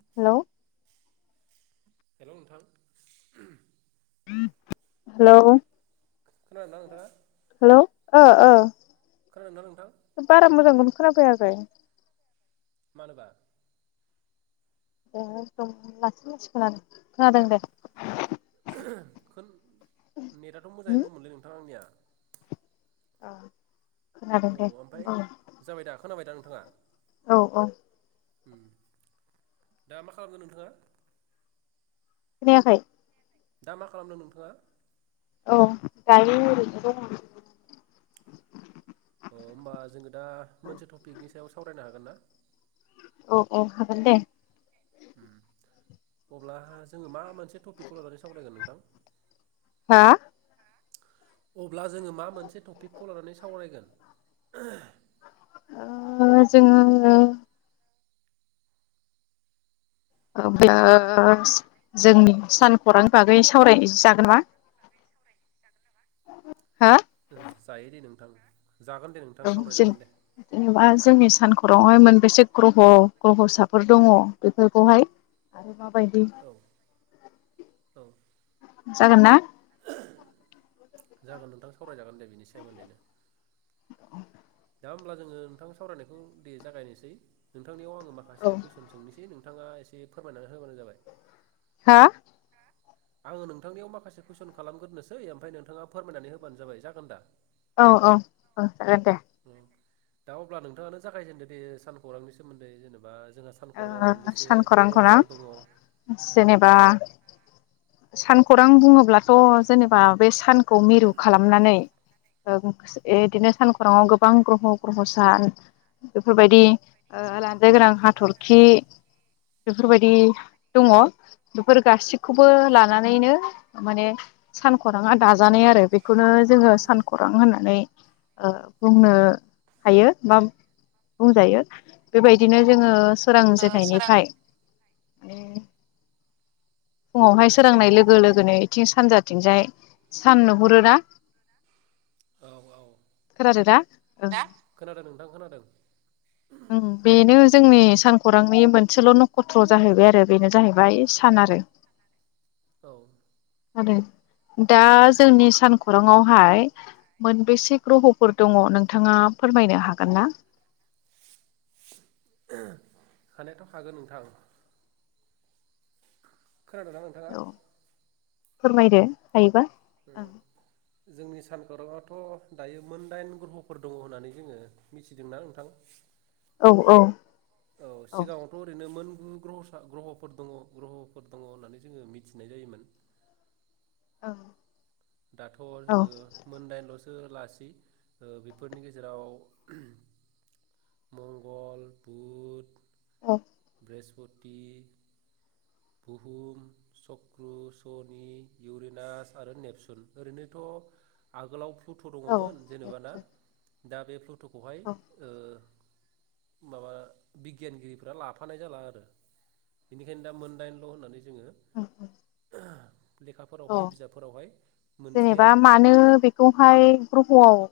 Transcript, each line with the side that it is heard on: left: Hello
right: hello नोंथां।
left: Hello
right: खोनादोंना नोंथाङा?
left: हेल' ओ ओ।
right: खोनादोंना नोंथां
left: बारा मोजां [unintelligible] खोनाफैयाखै।
right: मानोबा?
left: एखदम लासै लासै खोनादों खोनादों दे।
right: खोन नेटआथ'
left: उम
right: मोजाङैनो दंमोनलै नोंथां आंनिया।
left: औ खोनादों दे [inaudible]
right: खोनाबायदा नोंथाङा?
left: औ औ।
right: ओम दा मा खालामदों नोंथाङा?
left: खोनायाखै।
right: दा मा खालामदों नोंथाङा?
left: औ दायो ओरैनो दङ [inaudible]
right: अ होमबा जोङो दा मोनसे टपिकनि सायाव सावरायनो हा गोन ना?
left: औ अ हागोन दे।
right: ओम अब्ला जोङो मामोन मोनसे टपिखखौ लानानै सावरायगोन नोंथां?
left: हा?
right: अब्ला जोङो मा मोनसे टपिकखौ लानानै सावरायगोन?
left: ओ जोङो [unintelligible] जोंनि सान खौरांनि बागै सावरायसै जागोन मा हो?
right: जायो दे नोंथां। जागोन दे नोंथां
left: औ जों
right: सावरायजागोन दे
left: [unintelligible] जोंनि सानखराङावहाय मोनबेसे ग्रह' ग्रह'साफोर दङ बेफोरखौहाय आरो मा बायदि
right: औ औ
left: जागोन ना?
right: जागोन नोंथां सावरायजागोन दे बिनि सोमोन्दैनो। दा होमब्ला जोङो नोंथां सावरायनायखौ दे जागायनोसै नों थांनियाव आङो
left: औ
right: माखासेु कुइसन सोंनोसै नों थाङा एसे फोरमायनानै होबानो जाबाय।
left: हा?
right: आङो नोंथांनियाव माखासे कुइसन खालामग्रोनोसै ओमफ्राय नोंथाङा फोरमायनानै होबानो जाबाय, जागोन दा?
left: औ औ औ जागोन दे।
right: उम दा अब्ला नोंथाङानो जागायजेनदो दे सान खौरांनि सोमोन्दै जेनेबा जोंहा सानखौराङाव मोनबेसे
left: सानखरांखौ ना?
right: ग्रहफोर दङ औ
left: जेनेबा सानखौरां बुङोब्लाथ' जेनेबा बे सान खौ मिरु खालामनानै ओ बिदिनो सानखराङाव गोबां ग्रह' ग्रहसा, बेफोरबायदि लानजाइ गोनां हाथर खि बेफोरबायदि दङ बेफोर गासिखौबो लानानैनो माने सानखराङा दाजानाय आरो बेखौनो जोङो सानखरां होननानै ओ बुंनो हायो बा बुंजायो। बेबायदिनो जोङो सोरांजेननायनिफ्राय फुङावहाय सोरांनाय लोगो लोगोनो इथिं सानजाथिंजाय सान नुहुरोना
right: औ
left: खोनादों ना? ओ
right: खोनादों नोंथां खोनादों
left: उ बेनो जोंनि सान खौरांनि मोनसेल' नखत्र' जाहैबाय आरो बेनो जाहैबाय सान आरो।
right: औ।
left: आरो दा जोंनि सानखराङावहाय मोनबेसे ग्रहफोर दङ नोंथाङा फोरमायनो हागोन ना?
right: हानायाथ' हागोन नोंथां। खोनादोंना नोंथाङा?
left: औ फोरमायदो। हायोबा।
right: जोंनि सान खौराङावथ' दायो मोन दाइन ग्रह'फोर दङ होननानै जोङो मिथिदोंना नोंथां।
left: औ
right: औ सिगाङावथ' ओरैनो मोन ग्रहसा ग्रह'फोर दङ ग्रह'फोर दङ होननानै जोङो मिथिनाय जायोमोन।
left: ओं।
right: दाथ' जोङो मोनडाइनल'सो सो लासि ओ बेफोरनि गेजेराव मंगल, बुध
left: औ।
right: ब्रिहस्पति बुहुम, चक्रु सनि इउरिनास आरो नेपसुन ओरैनोथ' आगोलाव फ्लुट' दङमोन जेनेबा ना दा बे फ्लुट' खौहाय ओ माबा बिगियानगिरिफ्रा लाफानाय जाला आरो बेनिखायनो दा मोन डाइन ल' होननानै जोङो
left: ओ
right: लेखाफोरावहाय बिजाबफोरावहाय मोनसै
left: जेनेबा
right: आरो
left: मानो बेखौहाय ग्रह आव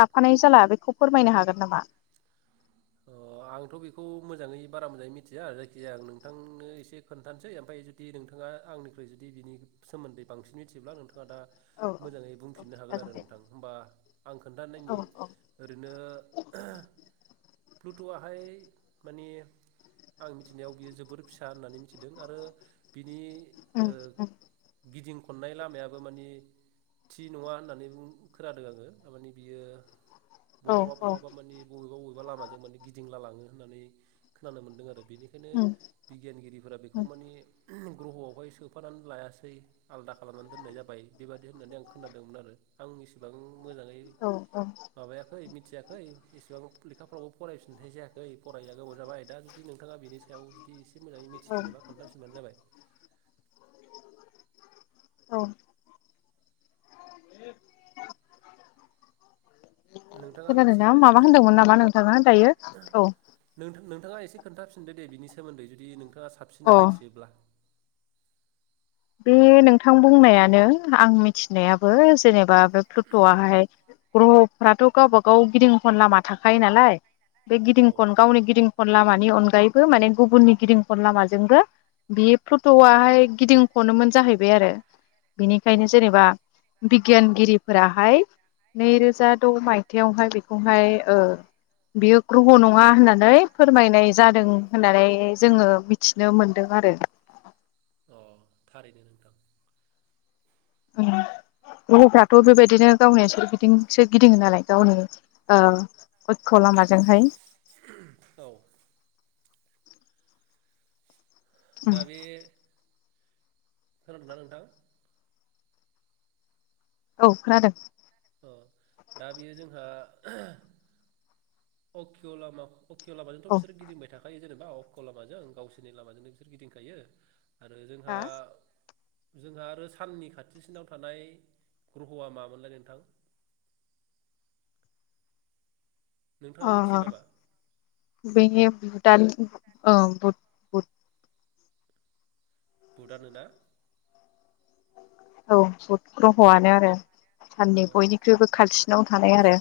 left: लाफानाय जाला बेखौ फोरमायनो हागोन नामा
right: अ आंथ' बेखौ मोजाङै बारा मोजाङै मिथिया आरो जायखिजाया आं नोंथांनो एसे खोन्थानोसै ओमफ्राय जुदि नोंथाङा आंनिख्रुइ जुदिनि सोमोन्दै बांसिन मिथियोब्ला नोंथां आ दा
left: औ
right: मोजाङै
left: औ
right: बुंफिननो हागोन
left: जागोन
right: आरो
left: दे
right: नोंथां होमबा आं खोन्थानायनि
left: औ औ
right: ओरैनो फ्लुट'आहाय माने आं मिथिनायाव बियो जोबोर फिसा होननानै मिथिदों आरो बिनि
left: उम
right: ओ
left: उम
right: गिदिं खननाय लामायाबो मानि थि नङा होननानै बुं खोनादों आङो थारमानि बियो
left: औ
right: बहाबा
left: औ
right: बहाबा मानि बबेबा बबेबा [unintelligible] लामा जों माने गिदिंला लाङो होननानै खोनानो मोनदों आरो बेनिखायनो
left: उम
right: बिगियानगिरिफोरा बेखौ
left: उम
right: मानि ग्रहआवहाय सोफानानै लायासै आलदा खालामनानै दोननाय जाबाय बेबादि होननानै आं खोनादोंमोन आरो आं एसेबां मोजाङै
left: औ
right: माबायाखै मिथियाखै एसेबां लेखाफ्राव फरायफिननाय जायाखै फरायैया गोबाव जाबाय दा जुदि नोंथाङा बिनि सायाव जुदि से मोजाङै
left: औ
right: मिथिफिनोबा खोनथाफिनबानो जाबाय
left: औ [unintelligible]
right: नोंथाङा
left: खोनादोंना
right: मिथियोबा एसे
left: माबा होनदोंमोन नामा नोंथाङा दायो औ
right: नोंथाङा एसे खोनथाफिनदो दे बेनि सोमोन्दै जुदि नों थाङा साबसिनै
left: अ
right: मिथियोब्ला
left: बे नोंथां बुंनायानो आं मिथिनायाबो जेनेबा बे प्लुटआहाय ग्रहफ्राथ गावब गाव गिदिं खन लामा थाखायो नालाय बे
right: औ
left: गिदिंखन गावनि गिदिं खन लामानि अनगायैबो माने गुबुननि गिदिं खन लामाजोंबो बि प्लुतआहाय गिदिं खनोमोन जाहैबाय आरो बिनिखायनो जेनेबा बिगियानगिरिफोराहाय नै रोजा द मायथायावहाय बेखौहाय ओ बियो ग्रह नङा होननानै फोरमायनाय जादों होननानै जोङो मिथिनो मोनदों आरो
right: दे नोंथां
left: ग्रहफ्राथ बेबायदिनो गावनि सोरगिदिंसो गिदिङो नालाय गावनि ओ अक्ष्य लामाजोंहाय
right: औ
left: उम
right: दा बे खोनादों ना नोंथां?
left: औ खोनादों।
right: अ दा बेयो जोंहा अक्ष लामा अक्ष लामाजोंथ
left: औ
right: बिसोर गिदिंबाय थाखायो जेनेबा अक्ष लामाजों गावसोरनि लामाजोंनो बिसोर गिदिंखायो। आरो जोंहा। जोंहा आरो साननि खाथिसिनाव थानाय ग्रहआ मामोनलाय नोंथां? नोंथाङा मिथियो नामा?
left: बे भुटान बुध औ बुध बुध।
right: बुधानो ना?
left: औ बुध। ग्रहआनो आरो
right: औ
left: साननि बयनिख्रुइबो खाथिसिनाव थानाय आरो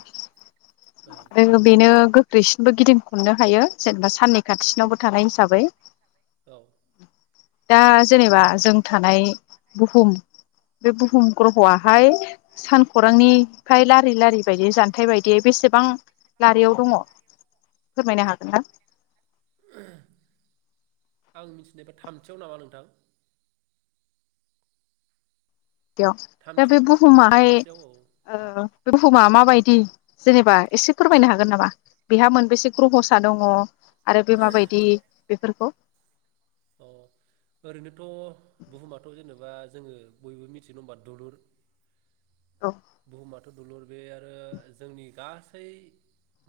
left: आरो बेनो। दैसिनबो गिदिं खननो हायो जेनेबा साननै खाथिसिनावबो थानाय हिसाबै।
right: औ
left: दा जेनेबा जों थानाय बुहुम बे बुहुम ग्रह'आहाय सानखरांनिफ्राय ला लारि लारि बायदि जान्थायाइ बायदि बेसेबां लारियाव दङ फोरमायनो हागोन ना?
right: आं मिथिनायब थामथियाव नामा नोंथां?
left: याव दा बे
right: थामथियाव
left: बुहुमाहाय
right: थामथियाव औ
left: ओ-बुहुमा माबायद ओम जेनेबा एसे फोरमायनो हागोन नामा? बेहा मोनबैसे ग्रहसा दं? आरो बे माबायदि बेफोरखौ।
right: अ ओरैनोथ' बुहुमाथ' जेनेबा जोङो बयबो मिथिनो [unintelligible] दलुर
left: औ
right: बुहुमाथ' दुलुर बे आरो जोंनि गासै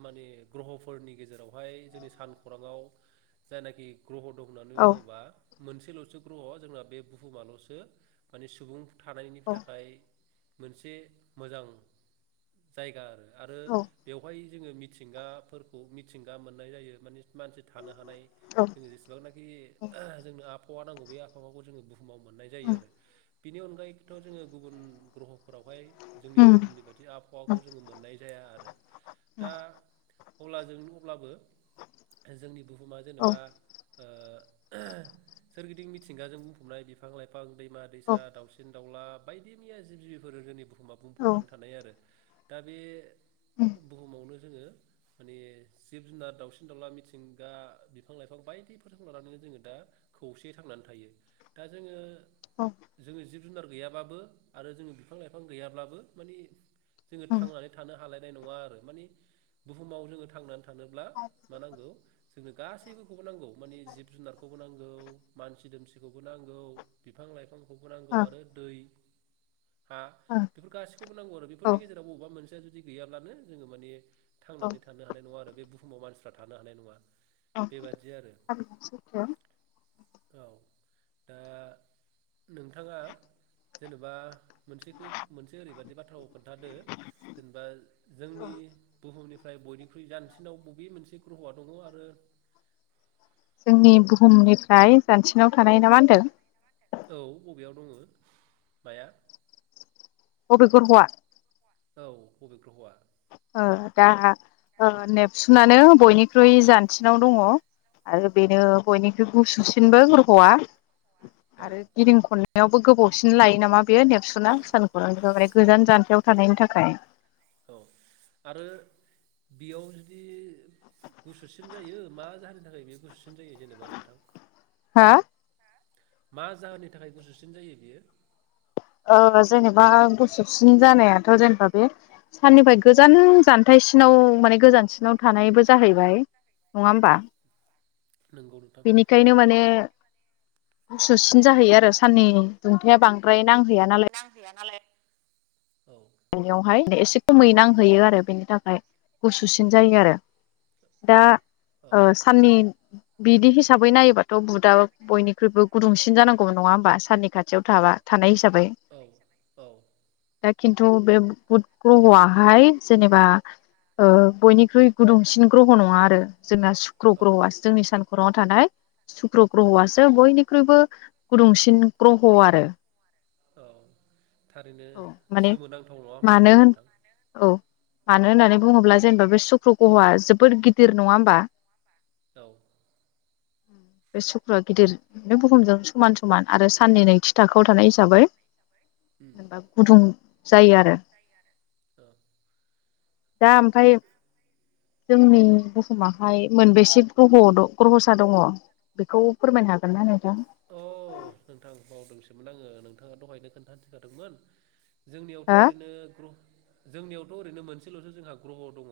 right: माने ग्रहफोरनि गेजेरावहाय जोंनि सानखराङाव जायनाखि। ग्रह' दं होननानै
left: औ
right: बुङोबा। मोनसेल'सो ग्रह' जोंना बे बुहुमाल'सो माने सुबुं। थानायनि
left: औ
right: थाखाय। मोनसे मोजां जायगा आरो। आरो
left: औ
right: बेवहाय जोङो मिथिंगाफोरखौ मिथिंगा मोननाय जायो माने। मानसि थानो हानाय
left: औ
right: जों जेसेबांनाखि जोंनो। आहावा नांगौ बे आफावाखौ जोङो बु बुहुमाव मोननाय जायो
left: उम
right: आरो। बिनि अनगायैथ' जोङो गुबुन ग्रह'फोरावहाय। जोंनि
left: उम
right: बुहुमनि बाददि आबहावाखौ जोङो मोननाय जाया आरो
left: उम
right: दा। अब्ला जों अब्लाबो जोंनि बुहुमा
left: औ
right: जेनबा ओ सोरगिदिं मिथिंगाजों बुंफबनाय बिफां लाइफां दै मा
left: औ
right: दैसा दाउसिन दावला बायदि मैया जिब जिबिफोर जोंनि बु
left: औ
right: बुंफबनानै थानाय आरो। दा बे
left: उम
right: बुहुमावनो जोङो माने जिब जुनार दाउसिन दाउला मिथिंगा बिफां लाइफां बायदिफोरखौ लानानैनो जोङो दा खौसेयै थांनानै थायो। दा जोङो
left: औ
right: जोंङो जिब जुनार गैयाबाबो आरो जोङो बिफां लाइफां गैयाब्ला बो मानि जोङो
left: उम
right: थांनानै थानो हालाय नुवा आरो माने बुहुमाव थांना थानोब्ला मा नांगौ जोंनो गासैखौबो नांगौ मानि जिब जुनारखौबो नांगौ मानसि दुमसिखौबो नांगौ बिफां लाइफां नांगौ
left: ओ
right: आरो दै हा? बेफोर गासैखौबो नांगौ आरो
left: ओ
right: बेफोरनि गेजेराव बबेबा मोनसे जु दि गैयाब्लानो जोङो माने
left: औ
right: थांनानै थानो हानाय नङा आरो। बे बुहुमाव मानसिफ्रा थानो हानाय नङा।
left: औ
right: बेबादि आरो
left: थारैनो सैथो।
right: औ दा नोंथाङा जेनेबा मोनसेखौ मोनसे ओरैबायदि बाथ्राखौ खोनथादो जेनेबा जोंनि बुहुमनि ओमफ्राय बयनिख्रुइ जानसिनाव बबे मोनसे ग्रह'आ दङ आरो
left: जोंनि बुहुमनिफ्राय जानसिनाव थानाय ना मा होनदों?
right: औ बबेयाव दङ माया?
left: बबे ग्रह'आ?
right: औ बबे ग्रहआ?
left: दा ओ नेबसुनानो बयनिख्रुइ जानसिनाव दङ आरो बेनो बयनिख्रुइ गुसुसिनबो गह'आ।
right: औ
left: आरो गिदिं खन नायावबो गोबावसिन लायो नामा बेयो नेपसुना? सानखरांनिफ्राय माने गोजान जानथायाव थानायनि थाखाय।
right: औ आरो बेयाव जुदि गुसुसिन जायो मा जाहोननि थाखाय बेयो गुसुसिन जायो जेनेबा नोंथां?
left: हा
right: मा जाहोननि थाखाय गुसुसिन जायो बियो?
left: ओ जेनेबा गुसुबसिन जानायाथ' जेनेबा बे साननिफ्राय गोजान जानथायाइसिनाव माने गोजानसिनाव थानायबो जाहैबाय नङा होमबा?
right: नोंगौ नोंथां
left: बेनिखायनो माने। गुसुसिन जाहैयो आरो साननि दुंथाया बांद्राय। नांहैया नालाय
right: नांहैया नालाय। औ
left: गायनायावहाय एसे खमै नांहैयो आरो बेनि थाखाय गुसुसिन जायो आरो। दा ओ
right: औ
left: साननि बिदि हिसाबै नायोबाथ' बुधआ बयनिख्रुइबो गुुदुंसिन जानांगौबो नङा होमबा साननि खाथियाव थाबा थानाय हिस जाबाय
right: औ औ
left: थ' बे बुद ग्रह'आ बहाय जेनेबा बयनिख्रुइ गुदुंसिन ग्रह' नङा आरो जोंना सुक्र'
right: औ
left: ग्रह'आ जोंनि सान खर'याव थानाय सुक्र ग्रह'आसो बयनिख्रुइबो गुदुंसिन ग्रह' आरो
right: औ थारैनो
left: औ माने
right: सोमोनांथाव नङा होमबा
left: मानो
right: बेयो
left: होन
right: नोंथां?
left: औ मानो होननानै बुङोब्ला जेनेबा बे सुक्र ग्रह'आ जोबोद गिदिर नङा होमबा?
right: औ
left: बे सुक्रुआ गिदिर बुहुमजों समान समान आरो साननै नैथि थाखोआव थानाय हिसाबै
right: उम
left: जेनेबा गुदुं जायो आरो।
right: औ
left: दा ओमफफ्राय जोंनि बुहुमाहाय मोनबेसे ग्रह' ग्रह'सा दङ बेखौ फोरमायनो हागोन ना नोंथां?
right: अ नोंथां बावदोंसोमोन आङो नोंथाङा दहायनो खोन्थानोथिनखादोंमोन। जोंनियावथ'
left: हो
right: ओरैनो ग्रु जोंनियावथ' ओरैनो मोनसेल'सो जोंहा ग्रह' दङ।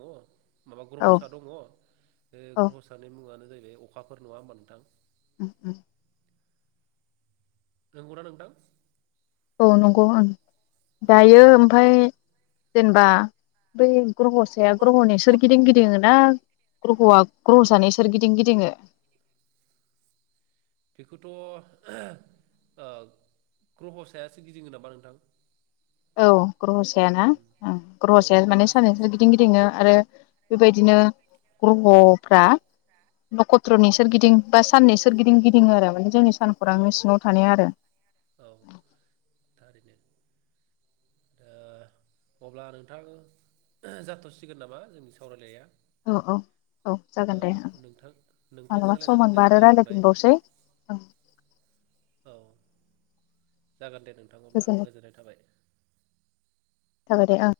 right: माबा
left: औ
right: ग्रह'सा दङ बे
left: औ
right: ग्रहसानि मुंङानो जाहै बे अखाफोर नङा होमबा नोंथां
left: उम उम
right: नंगौ ना नोंथां?
left: औ नंगौं उम
right: औ
left: दायो ओमफ्राय जेनेबा बै ग्रह' साया ग्रह'नि सोर गिदिं गिदिं ना ग्रह'आ ग्रह' जानो सोर गिदिं गिदिङो।
right: बेखौथ' ओ ग्रहसायासो गिदिंगोन नामा नोंथां?
left: औ ग्रह' सायाना ओं ग्रह'
right: औ
left: साया माने सानैसोर
right: ग्रह'सायासो
left: गिदिं गिदिङो आरो। बेबायदिनो ग्रहफ्रा नखत्रनि सोरगिदिं बा साननि सोर गिदिं गिदिङो आरो माने जोंनि
right: औ
left: सानखौरांनि
right: औ
left: सिङाव थानाय आरो
right: औ थारै ओ अब्ला नोंथां जाथ'सिगोन नामा जोंनि सावरायनाया
left: औ औ औ जागोन दे
right: नोंथां नोंथांजों
left: मालाबा सम
right: रायलायनानै
left: मोनबा आरो
right: गोजोननाय मोनबाय
left: रायज्लायनायफिनबावसै ओं
right: औ जागोन दे नोंथां अब्ला गोजोननाय थाबाय
left: थाबाय दे ओं